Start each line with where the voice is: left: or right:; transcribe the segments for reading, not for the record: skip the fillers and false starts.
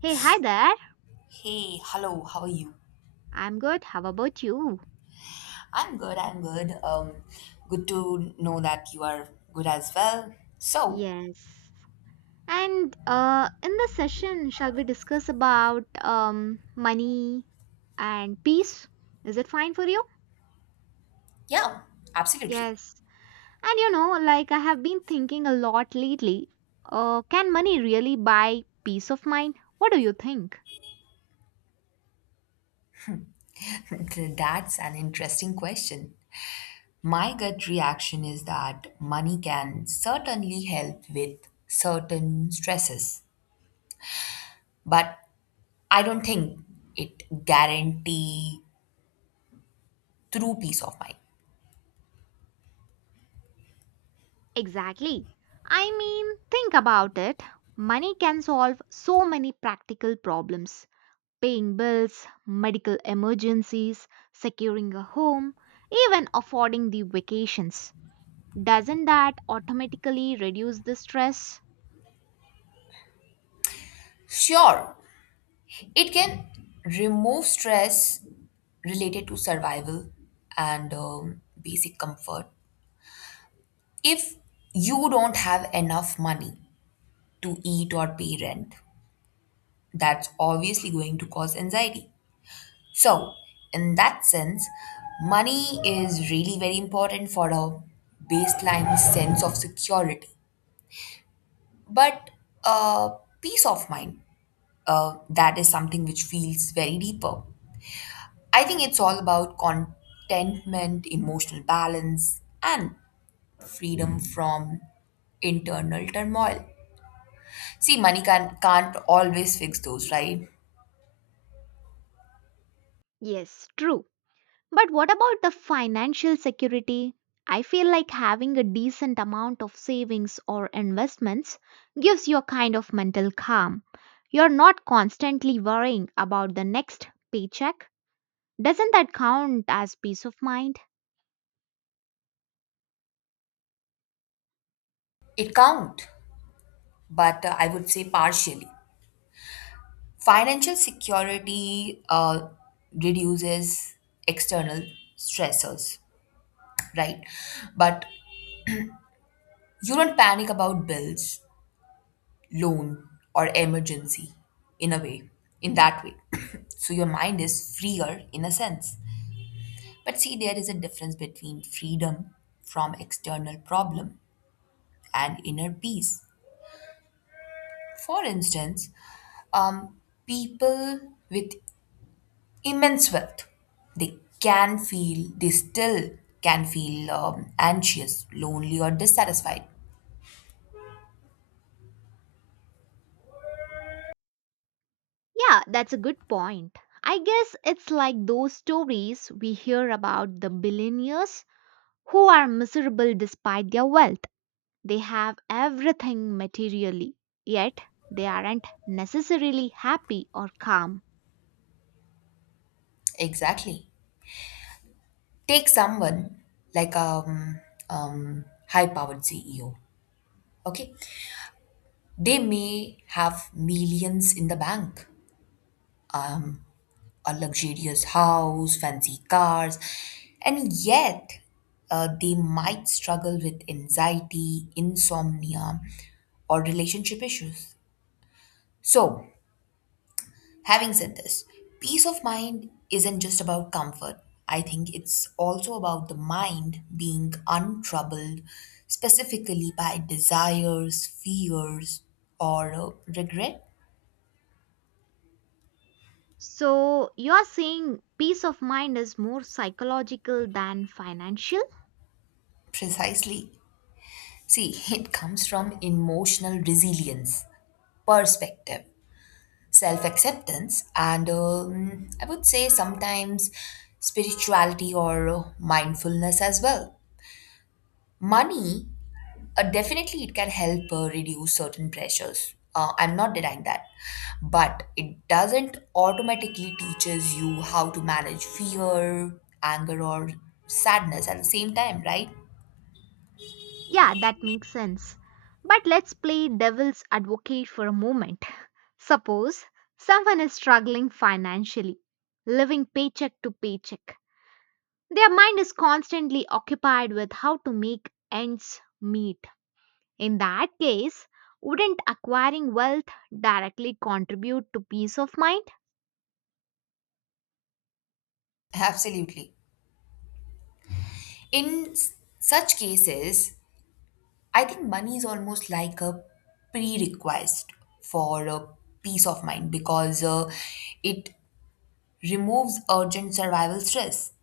right: Hey, hi there.
left: Hey, hello, how are you?
right: I'm good. How about you?
left: I'm good, I'm good. Good to know that you are good as well. So,
right: Yes. And in this session, shall we discuss about money and peace? Is it fine for you?
left: yeah, absolutely.
right: Yes. And you know, like I have been thinking a lot lately. Can money really buy peace of mind? What do you think?
left: That's an interesting question. My gut reaction is that money can certainly help with certain stresses, but I don't think it guarantee true peace of mind.
right: Exactly. I mean, think about it. Money can solve so many practical problems paying bills, medical emergencies, securing a home, even affording the vacations. Doesn't that automatically reduce the stress?
left: Sure, it can remove stress related to survival and basic comfort. If you don't have enough money to eat or pay rent, that's obviously going to cause anxiety. So, in that sense, money is really very important for a baseline sense of security. But uh, peace of mind, that is something which feels very deeper. I think it's all about contentment, emotional balance, and freedom from internal turmoil. See, money can't always fix those, right?
right: Yes, true. But what about the financial security? I feel like having a decent amount of savings or investments gives you a kind of mental calm. You're not constantly worrying about the next paycheck. Doesn't that count as peace of mind?
left: It can't, but I would say partially. Financial security reduces external stressors, right? But you don't panic about bills, loan, or emergency in a way, in that way. So your mind is freer in a sense. But see, there is a difference between freedom from external problem and inner peace. For instance, um, people with immense wealth, they still can feel anxious, lonely, or dissatisfied.
right: Yeah, that's a good point. I guess it's like those stories we hear about the billionaires who are miserable despite their wealth. They have everything materially, yet they aren't necessarily happy or calm.
left: Exactly. Take someone like high-powered CEO. Okay, they may have millions in the bank, a luxurious house, fancy cars, and yet they might struggle with anxiety, insomnia, or relationship issues. So, having said this, peace of mind isn't just about comfort. I think it's also about the mind being untroubled, specifically by desires, fears, or regret.
right: So, you're saying peace of mind is more psychological than financial?
left: Precisely. See, it comes from emotional resilience perspective, self acceptance, and I would say sometimes spirituality or mindfulness as well. Money, definitely, it can help reduce certain pressures. I'm not denying that, but it doesn't automatically teaches you how to manage fear, anger, or sadness at the same time, right?
right: Yeah, that makes sense. But let's play devil's advocate for a moment. Suppose someone is struggling financially, living paycheck to paycheck. Their mind is constantly occupied with how to make ends meet. In that case, wouldn't acquiring wealth directly contribute to peace of mind?
left: Absolutely. In such cases, I think money is almost like a prerequisite for a peace of mind because it removes urgent survival stress.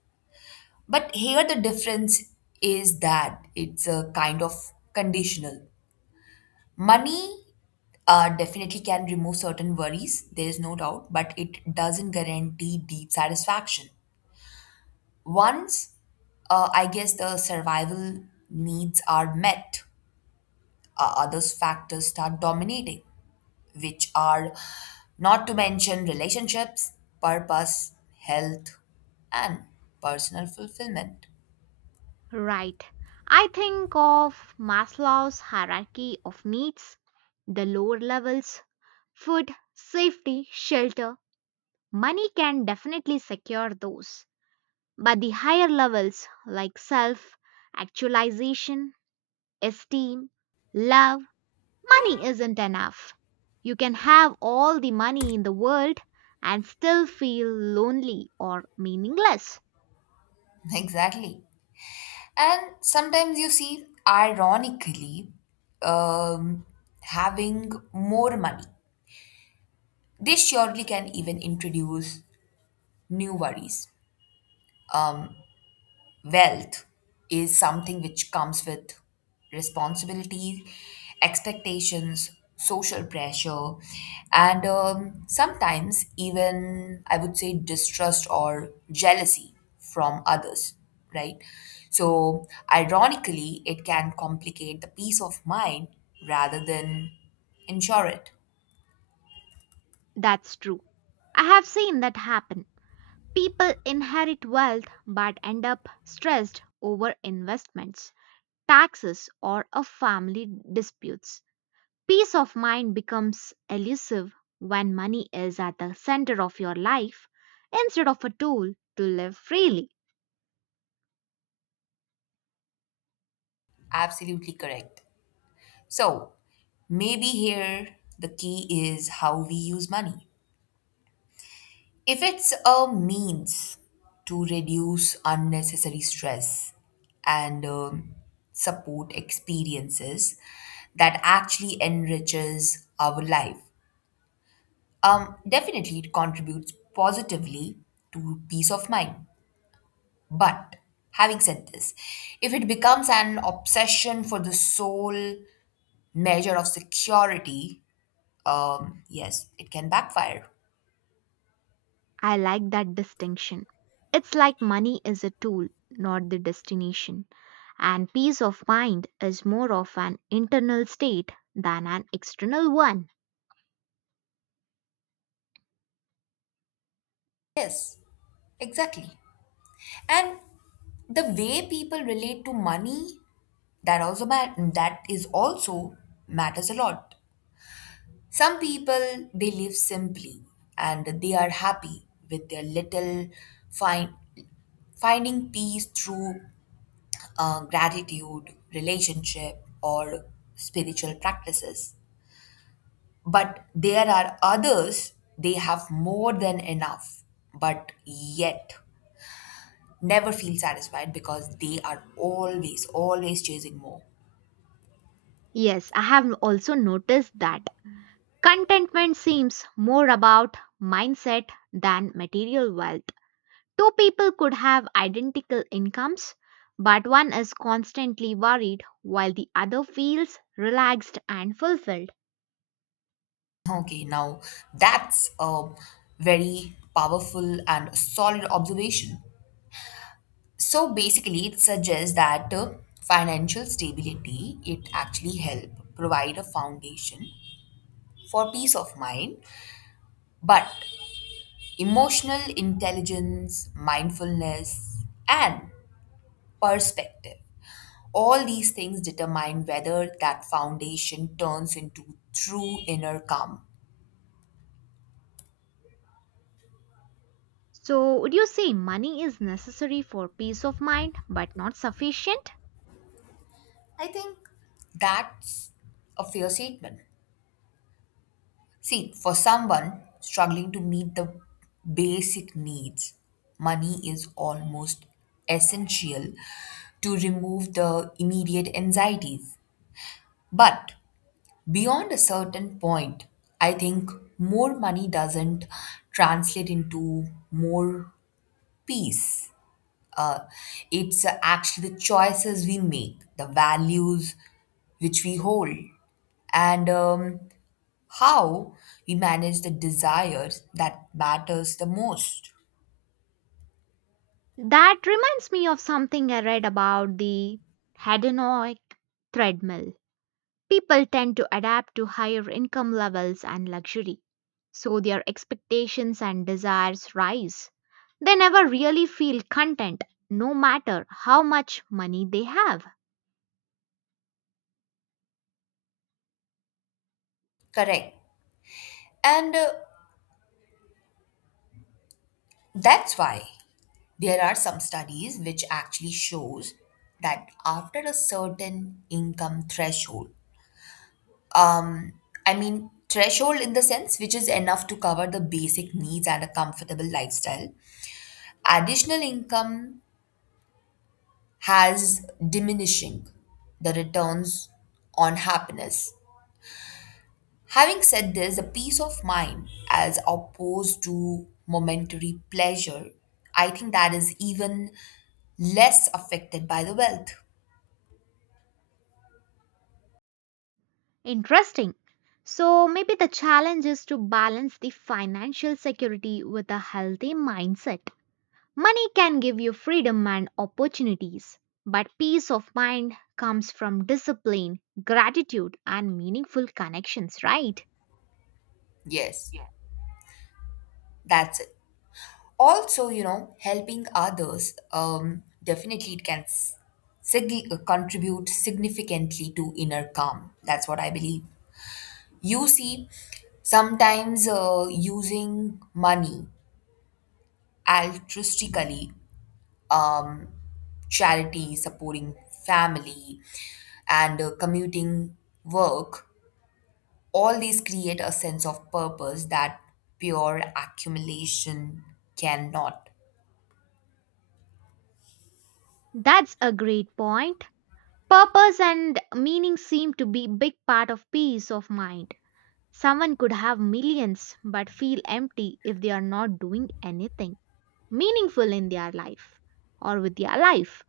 left: But here the difference is that it's a kind of conditional. Money definitely can remove certain worries, there is no doubt, but it doesn't guarantee deep satisfaction. Once I guess the survival needs are met, others factors start dominating, which are not to mention relationships, purpose, health, and personal fulfillment.
right: Right. I think of Maslow's hierarchy of needs, the lower levels food, safety, shelter, money can definitely secure those, but the higher levels like self, actualization, esteem, love, money isn't enough. You can have all the money in the world and still feel lonely or meaningless.
left: Exactly. And sometimes you see, ironically, um, having more money, this surely can even introduce new worries. Um, Wealth is something which comes with responsibilities, expectations, social pressure, and sometimes even, I would say, distrust or jealousy from others, right? So, ironically, it can complicate the peace of mind rather than ensure it.
right: That's true. I have seen that happen. People inherit wealth but end up stressed over investments, taxes, or a family disputes. Peace of mind becomes elusive when money is at the center of your life instead of a tool to live freely.
left: Absolutely correct. So, maybe here the key is how we use money. If it's a means to reduce unnecessary stress and support experiences that actually enriches our life, definitely it contributes positively to peace of mind. But having said this, if it becomes an obsession for the sole measure of security, yes, it can backfire.
right: I like that distinction. It's like money is a tool, not the destination. And peace of mind is more of an internal state than an external one.
left: Yes, exactly. And the way people relate to money, that is also matters a lot. Some people, they live simply and they are happy with their little, find finding peace through gratitude relationship or spiritual practices. But there are others, they have more than enough, but yet never feel satisfied because they are always, always chasing more.
right: Yes, I have also noticed that contentment seems more about mindset than material wealth. Two people could have identical incomes, but one is constantly worried while the other feels relaxed and fulfilled.
left: Okay, now that's a very powerful and solid observation. So basically, it suggests that financial stability, it actually help provide a foundation for peace of mind, but emotional intelligence, mindfulness, and perspective, all these things determine whether that foundation turns into true inner calm.
right: So, would you say money is necessary for peace of mind but not sufficient?
left: I think that's a fair statement. See, for someone struggling to meet the basic needs, money is almost essential to remove the immediate anxieties. But beyond a certain point, I think more money doesn't translate into more peace. uh, it's actually the choices we make, the values which we hold, and how we manage the desires that matters the most.
right: That reminds me of something I read about the hedonic treadmill. People tend to adapt to higher income levels and luxury, so their expectations and desires rise. They never really feel content, no matter how much money they have.
left: Correct. And that's why there are some studies which actually shows that after a certain income threshold, um, I mean threshold in the sense which is enough to cover the basic needs and a comfortable lifestyle, additional income has diminishing the returns on happiness. Having said this, the peace of mind as opposed to momentary pleasure, I think that is even less affected by the wealth.
right: Interesting. So, maybe the challenge is to balance the financial security with a healthy mindset. Money can give you freedom and opportunities, but peace of mind comes from discipline, gratitude, and meaningful connections, right?
left: Yes, that's it. Also, helping others, definitely it can contribute significantly to inner calm. That's what I believe. You see, sometimes using money altruistically, um, charity, supporting family, and commuting work, all these create a sense of purpose that pure accumulation cannot.
right: That's a great point. Purpose and meaning seem to be big part of peace of mind. Someone could have millions but feel empty if they are not doing anything meaningful in their life or with their life.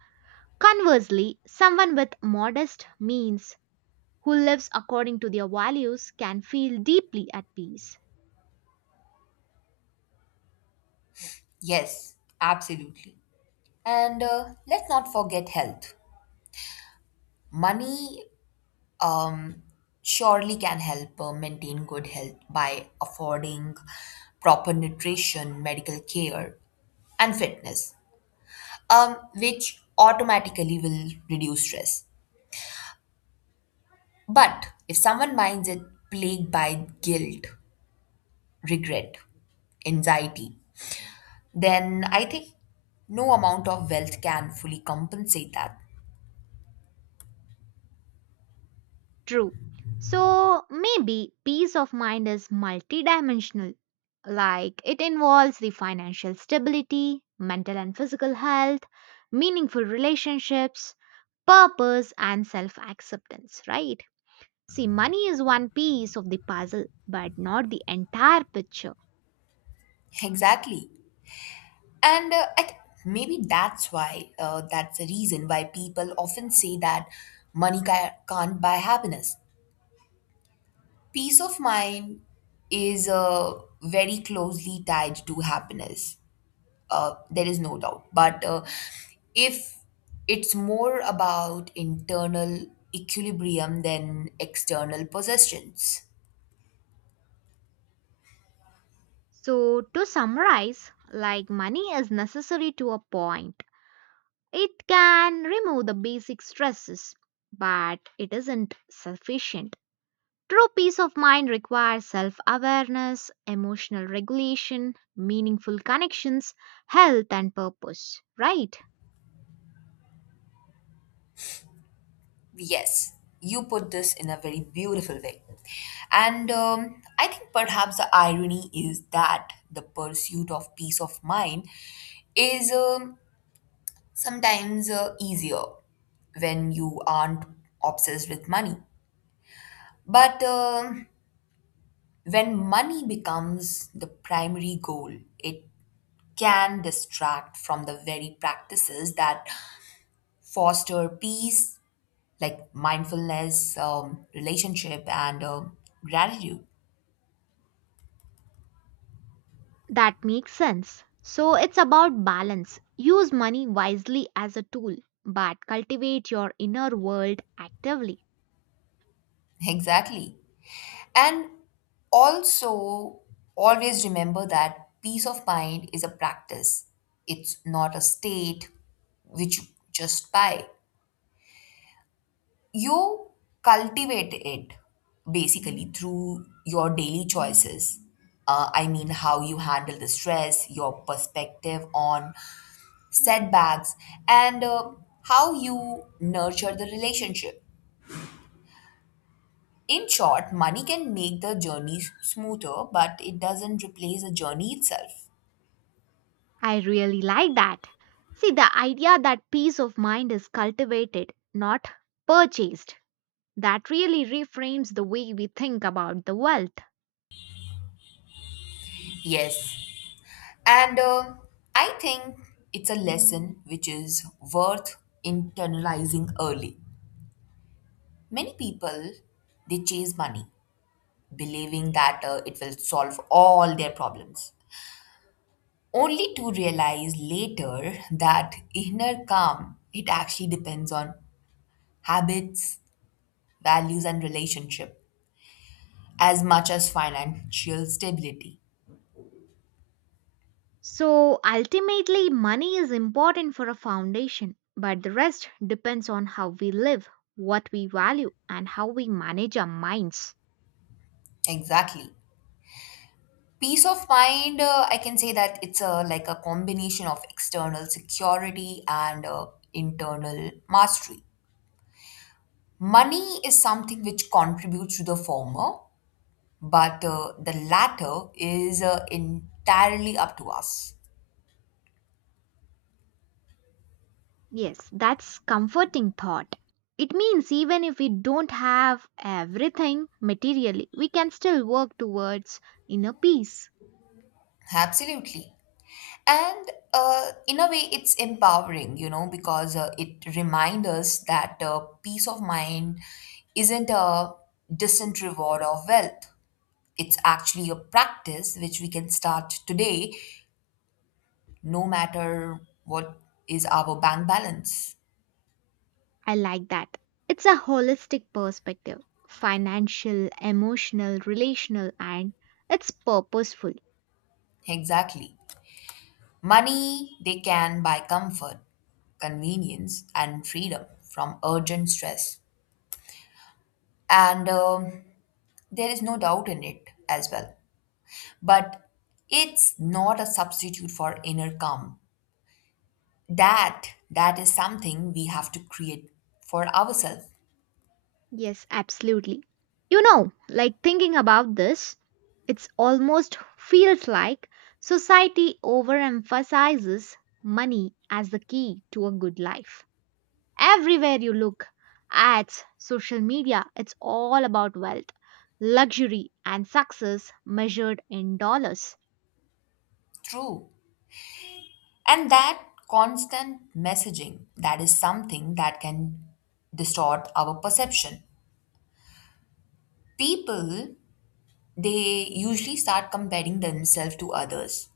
right: Conversely, someone with modest means who lives according to their values can feel deeply at peace.
left: Yes, absolutely. And let's not forget health. Money um, surely can help maintain good health by affording proper nutrition, medical care, and fitness, um, which automatically will reduce stress. But if someone minds it plagued by guilt, regret, anxiety, then I think no amount of wealth can fully compensate that.
right: True. So maybe peace of mind is multidimensional. Like it involves the financial stability, mental and physical health, meaningful relationships, purpose, and self acceptance, right? See, money is one piece of the puzzle, but not the entire picture.
left: Exactly. And I think maybe that's why, that's the reason why people often say that money can't buy happiness. Peace of mind is very closely tied to happiness, there is no doubt. But if it's more about internal equilibrium than external possessions,
right: So, to summarize, like money is necessary to a point, it can remove the basic stresses, but it isn't sufficient. True peace of mind requires self awareness, emotional regulation, meaningful connections, health, and purpose, right?
left: yes, you put this in a very beautiful way. And I think perhaps the irony is that the pursuit of peace of mind is sometimes easier when you aren't obsessed with money. But when money becomes the primary goal, it can distract from the very practices that foster peace, like mindfulness, relationship, and gratitude.
right: That makes sense. So it's about balance. Use money wisely as a tool, but cultivate your inner world actively.
left: Exactly. And also, always remember that peace of mind is a practice, it's not a state which you just buy. You cultivate it basically through your daily choices. I mean, how you handle the stress, your perspective on setbacks, and how you nurture the relationship. In short, money can make the journey smoother, but it doesn't replace the journey itself.
right: I really like that. See, the idea that peace of mind is cultivated, not purchased, that really reframes the way we think about the wealth.
left: Yes. And I think it's a lesson which is worth internalizing early. Many people they chase money believing that it will solve all their problems, only to realize later that inner calm, it actually depends on habits, values, and relationship as much as financial stability.
right: So ultimately, money is important for a foundation, but the rest depends on how we live, what we value, and how we manage our minds.
left: Exactly. Peace of mind, I can say that it's a like a combination of external security and internal mastery. Money is something which contributes to the former, but the latter is entirely up to us.
right: Yes, that's comforting thought. It means even if we don't have everything materially, we can still work towards inner peace.
left: Absolutely. And in a way, it's empowering, because it reminds us that peace of mind isn't a distant reward of wealth. It's actually a practice which we can start today, no matter what is our bank balance.
right: I like that. It's a holistic perspective financial, emotional, relational, and it's purposeful.
left: Exactly. Money, they can buy comfort, convenience, and freedom from urgent stress. And there is no doubt in it as well. But it's not a substitute for inner calm. That is something we have to create for ourselves.
right: Yes, absolutely. You know, like thinking about this, it's almost feels like society overemphasizes money as the key to a good life. Everywhere you look, ads, social media, it's all about wealth, luxury, and success measured in dollars.
left: True. And that constant messaging, that is something that can distort our perception. People, they usually start comparing themselves to others,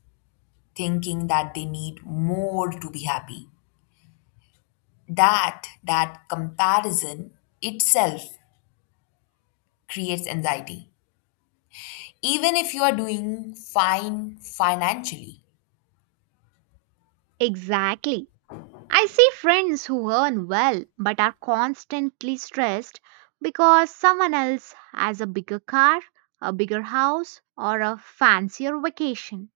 left: thinking that they need more to be happy. That comparison itself creates anxiety, even if you are doing fine financially.
right: Exactly. I see friends who earn well but are constantly stressed because someone else has a bigger car, a bigger house, or a fancier vacation.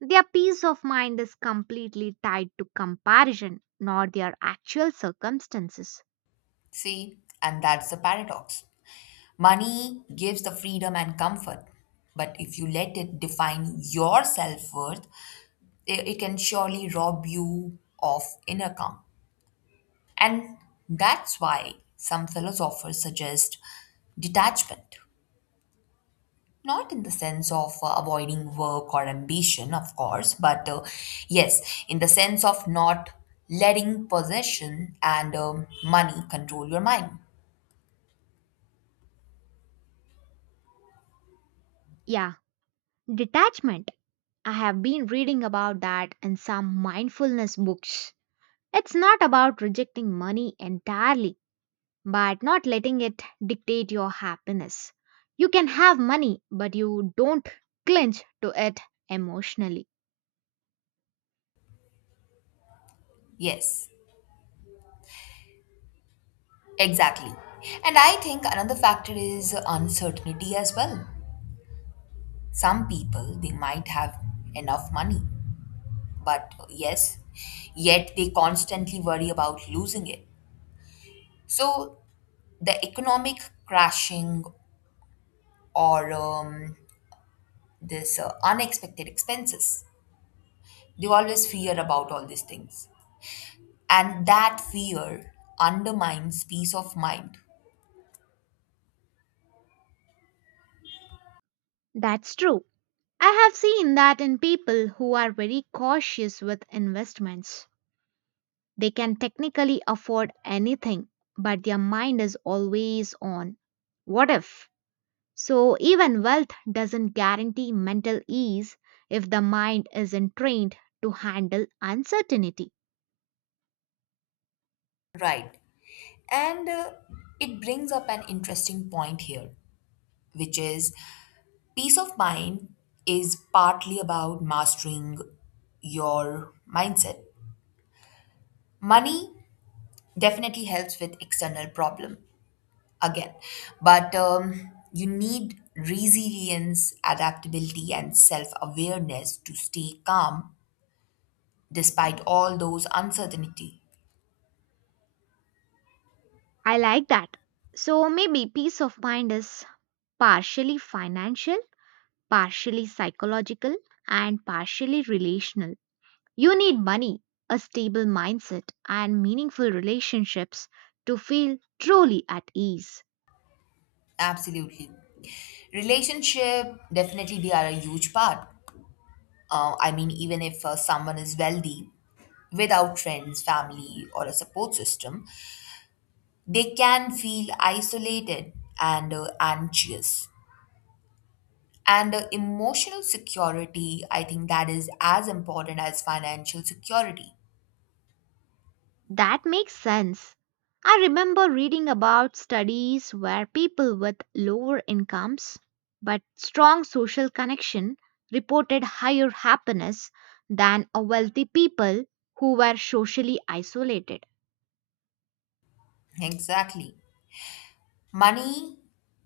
right: Their peace of mind is completely tied to comparison, not their actual circumstances.
left: See, and that's the paradox. Money gives the freedom and comfort, but if you let it define your self-worth, it can surely rob you of inner calm. And that's why some philosophers suggest detachment. Not in the sense of avoiding work or ambition, of course, but yes, in the sense of not letting possession and money control your mind.
right: Yeah, detachment. I have been reading about that in some mindfulness books. It's not about rejecting money entirely but not letting it dictate your happiness. You can have money, but you don't clinch to it emotionally.
left: Yes, exactly. And I think another factor is uncertainty as well. Some people, they might have enough money, but yes, yet they constantly worry about losing it. So the economic crashing, or this unexpected expenses, they always fear about all these things. And that fear undermines peace of mind.
right: That's true. I have seen that in people who are very cautious with investments. They can technically afford anything, but their mind is always on what if? So, even wealth doesn't guarantee mental ease if the mind isn't trained to handle uncertainty.
left: Right. And it brings up an interesting point here, which is, peace of mind is partly about mastering your mindset. Money definitely helps with external problem, again. But you need resilience, adaptability, and self awareness to stay calm despite all those uncertainty.
right: I like that. So maybe peace of mind is partially financial, partially psychological, and partially relational. You need money, a stable mindset, and meaningful relationships to feel truly at ease.
left: Absolutely. Relationship, definitely they are a huge part. I mean, even if someone is wealthy, without friends, family, or a support system, they can feel isolated and anxious. And emotional security, I think that is as important as financial security.
right: That makes sense. I remember reading about studies where people with lower incomes but strong social connection reported higher happiness than a wealthy people who were socially isolated.
left: Exactly. Money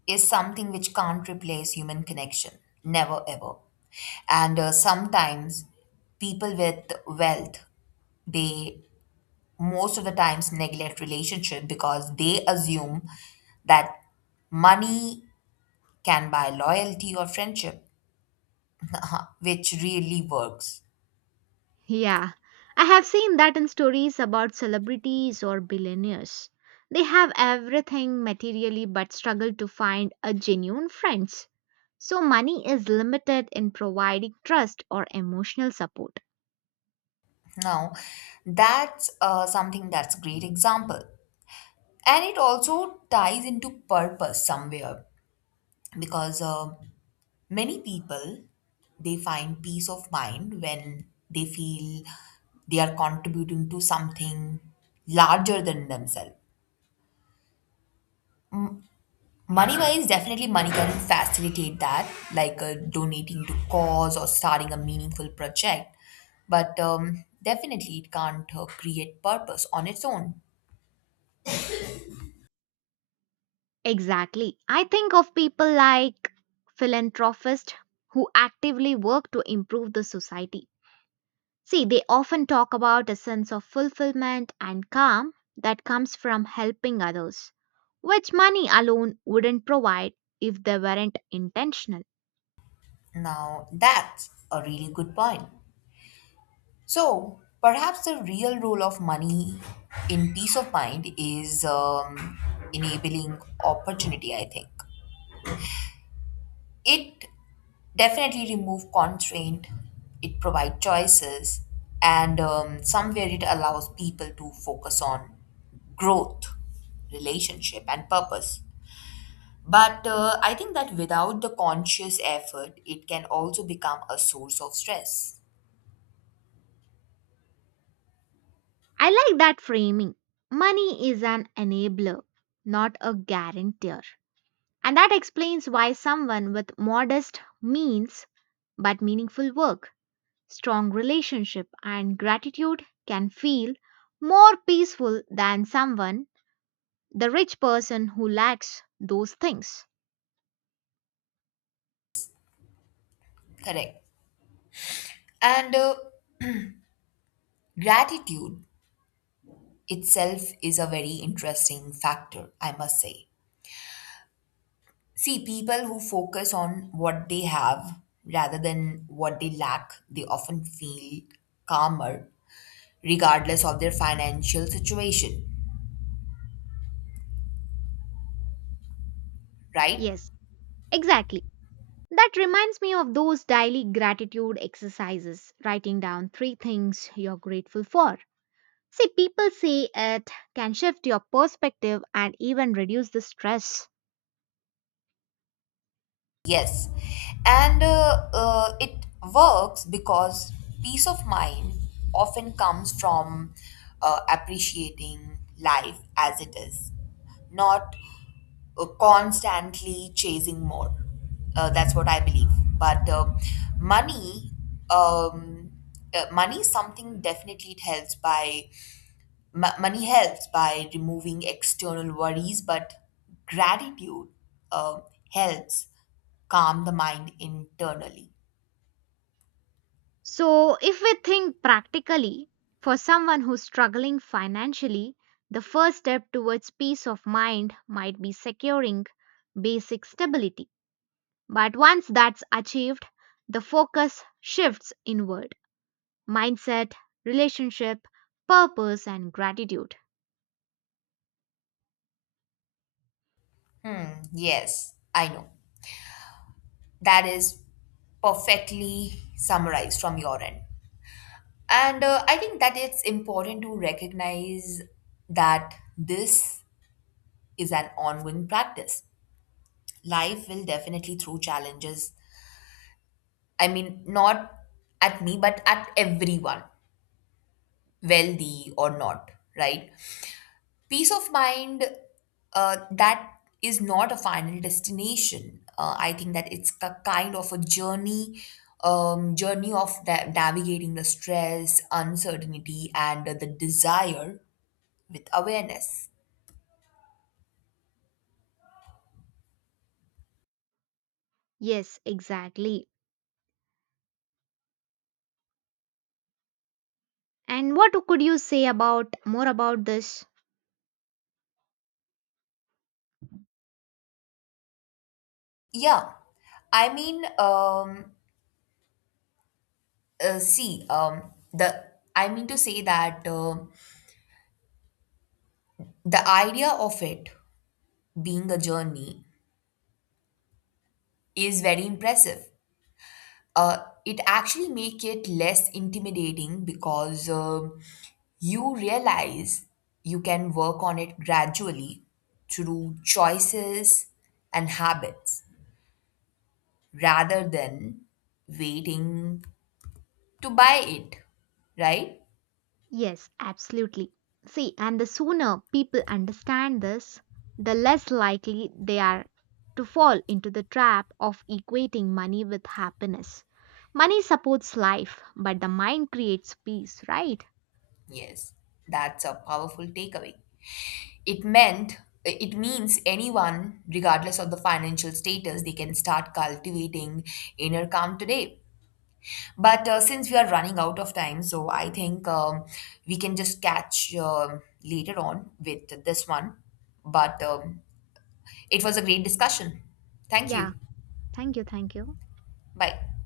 left: is something which can't replace human connection, never ever. And sometimes people with wealth, they most of the times neglect relationship because they assume that money can buy loyalty or friendship, which really works.
right: Yeah, I have seen that in stories about celebrities or billionaires. They have everything materially but struggle to find a genuine friends. So money is limited in providing trust or emotional support.
left: Now, that's something that's great example. And it also ties into purpose somewhere, because many people, they find peace of mind when they feel they are contributing to something larger than themselves. Money wise, definitely money can facilitate that, like donating to cause or starting a meaningful project. But definitely, it can't create purpose on its own.
right: Exactly. I think of people like philanthropists who actively work to improve the society. See, they often talk about a sense of fulfillment and calm that comes from helping others, which money alone wouldn't provide if they weren't intentional.
left: Now, that's a really good point. So, perhaps the real role of money in peace of mind is enabling opportunity, I think. It definitely removes constraint, it provides choices, and somewhere it allows people to focus on growth, relationship, and purpose. But I think that without the conscious effort, it can also become a source of stress.
right: I like that framing. Money is an enabler, not a guarantor. And that explains why someone with modest means but meaningful work strong relationship and gratitude can feel more peaceful than someone, the rich person who lacks those things.
left: Correct. And gratitude itself is a very interesting factor, I must say. See, people who focus on what they have rather than what they lack, they often feel calmer regardless of their financial situation, right?
right: Yes, exactly. That reminds me of those daily gratitude exercises, writing down three things you're grateful for. See, people say it can shift your perspective and even reduce the stress.
left: Yes, and it works because peace of mind often comes from appreciating life as it is, not constantly chasing more. That's what I believe. But money, um, money is something definitely it helps by Mo- money helps by removing external worries, but gratitude um, helps calm the mind internally.
right: So, if we think practically, for someone who's struggling financially, the first step towards peace of mind might be securing basic stability. But once that's achieved, the focus shifts inward mindset, relationship, purpose, and gratitude.
left: Hmm, yes, I know. That is perfectly summarized from your end. And I think that it's important to recognize that this is an ongoing practice. Life will definitely throw challenges. I mean, not at me, but at everyone, wealthy or not, right? Peace of mind, that is not a final destination. I think that it's a kind of a journey, journey of navigating the stress, uncertainty, and the desire with awareness.
right: Yes, exactly. And what could you say about more about this?
left: Yeah, I mean see, the I mean to say that, the idea of it being a journey is very impressive. uh, it actually make it less intimidating because you realize you can work on it gradually through choices and habits rather than waiting to buy it, right?
right: Yes, absolutely. See, and the sooner people understand this, the less likely they are to fall into the trap of equating money with happiness. Money supports life, but the mind creates peace, right?
left: Yes, that's a powerful takeaway. it meant it means anyone, regardless of the financial status, they can start cultivating inner calm today. But since we are running out of time, so I think we can just catch later on with this one. But it was a great discussion. Thank
right: Yeah,
left: you.
right: thank you.
left: Bye.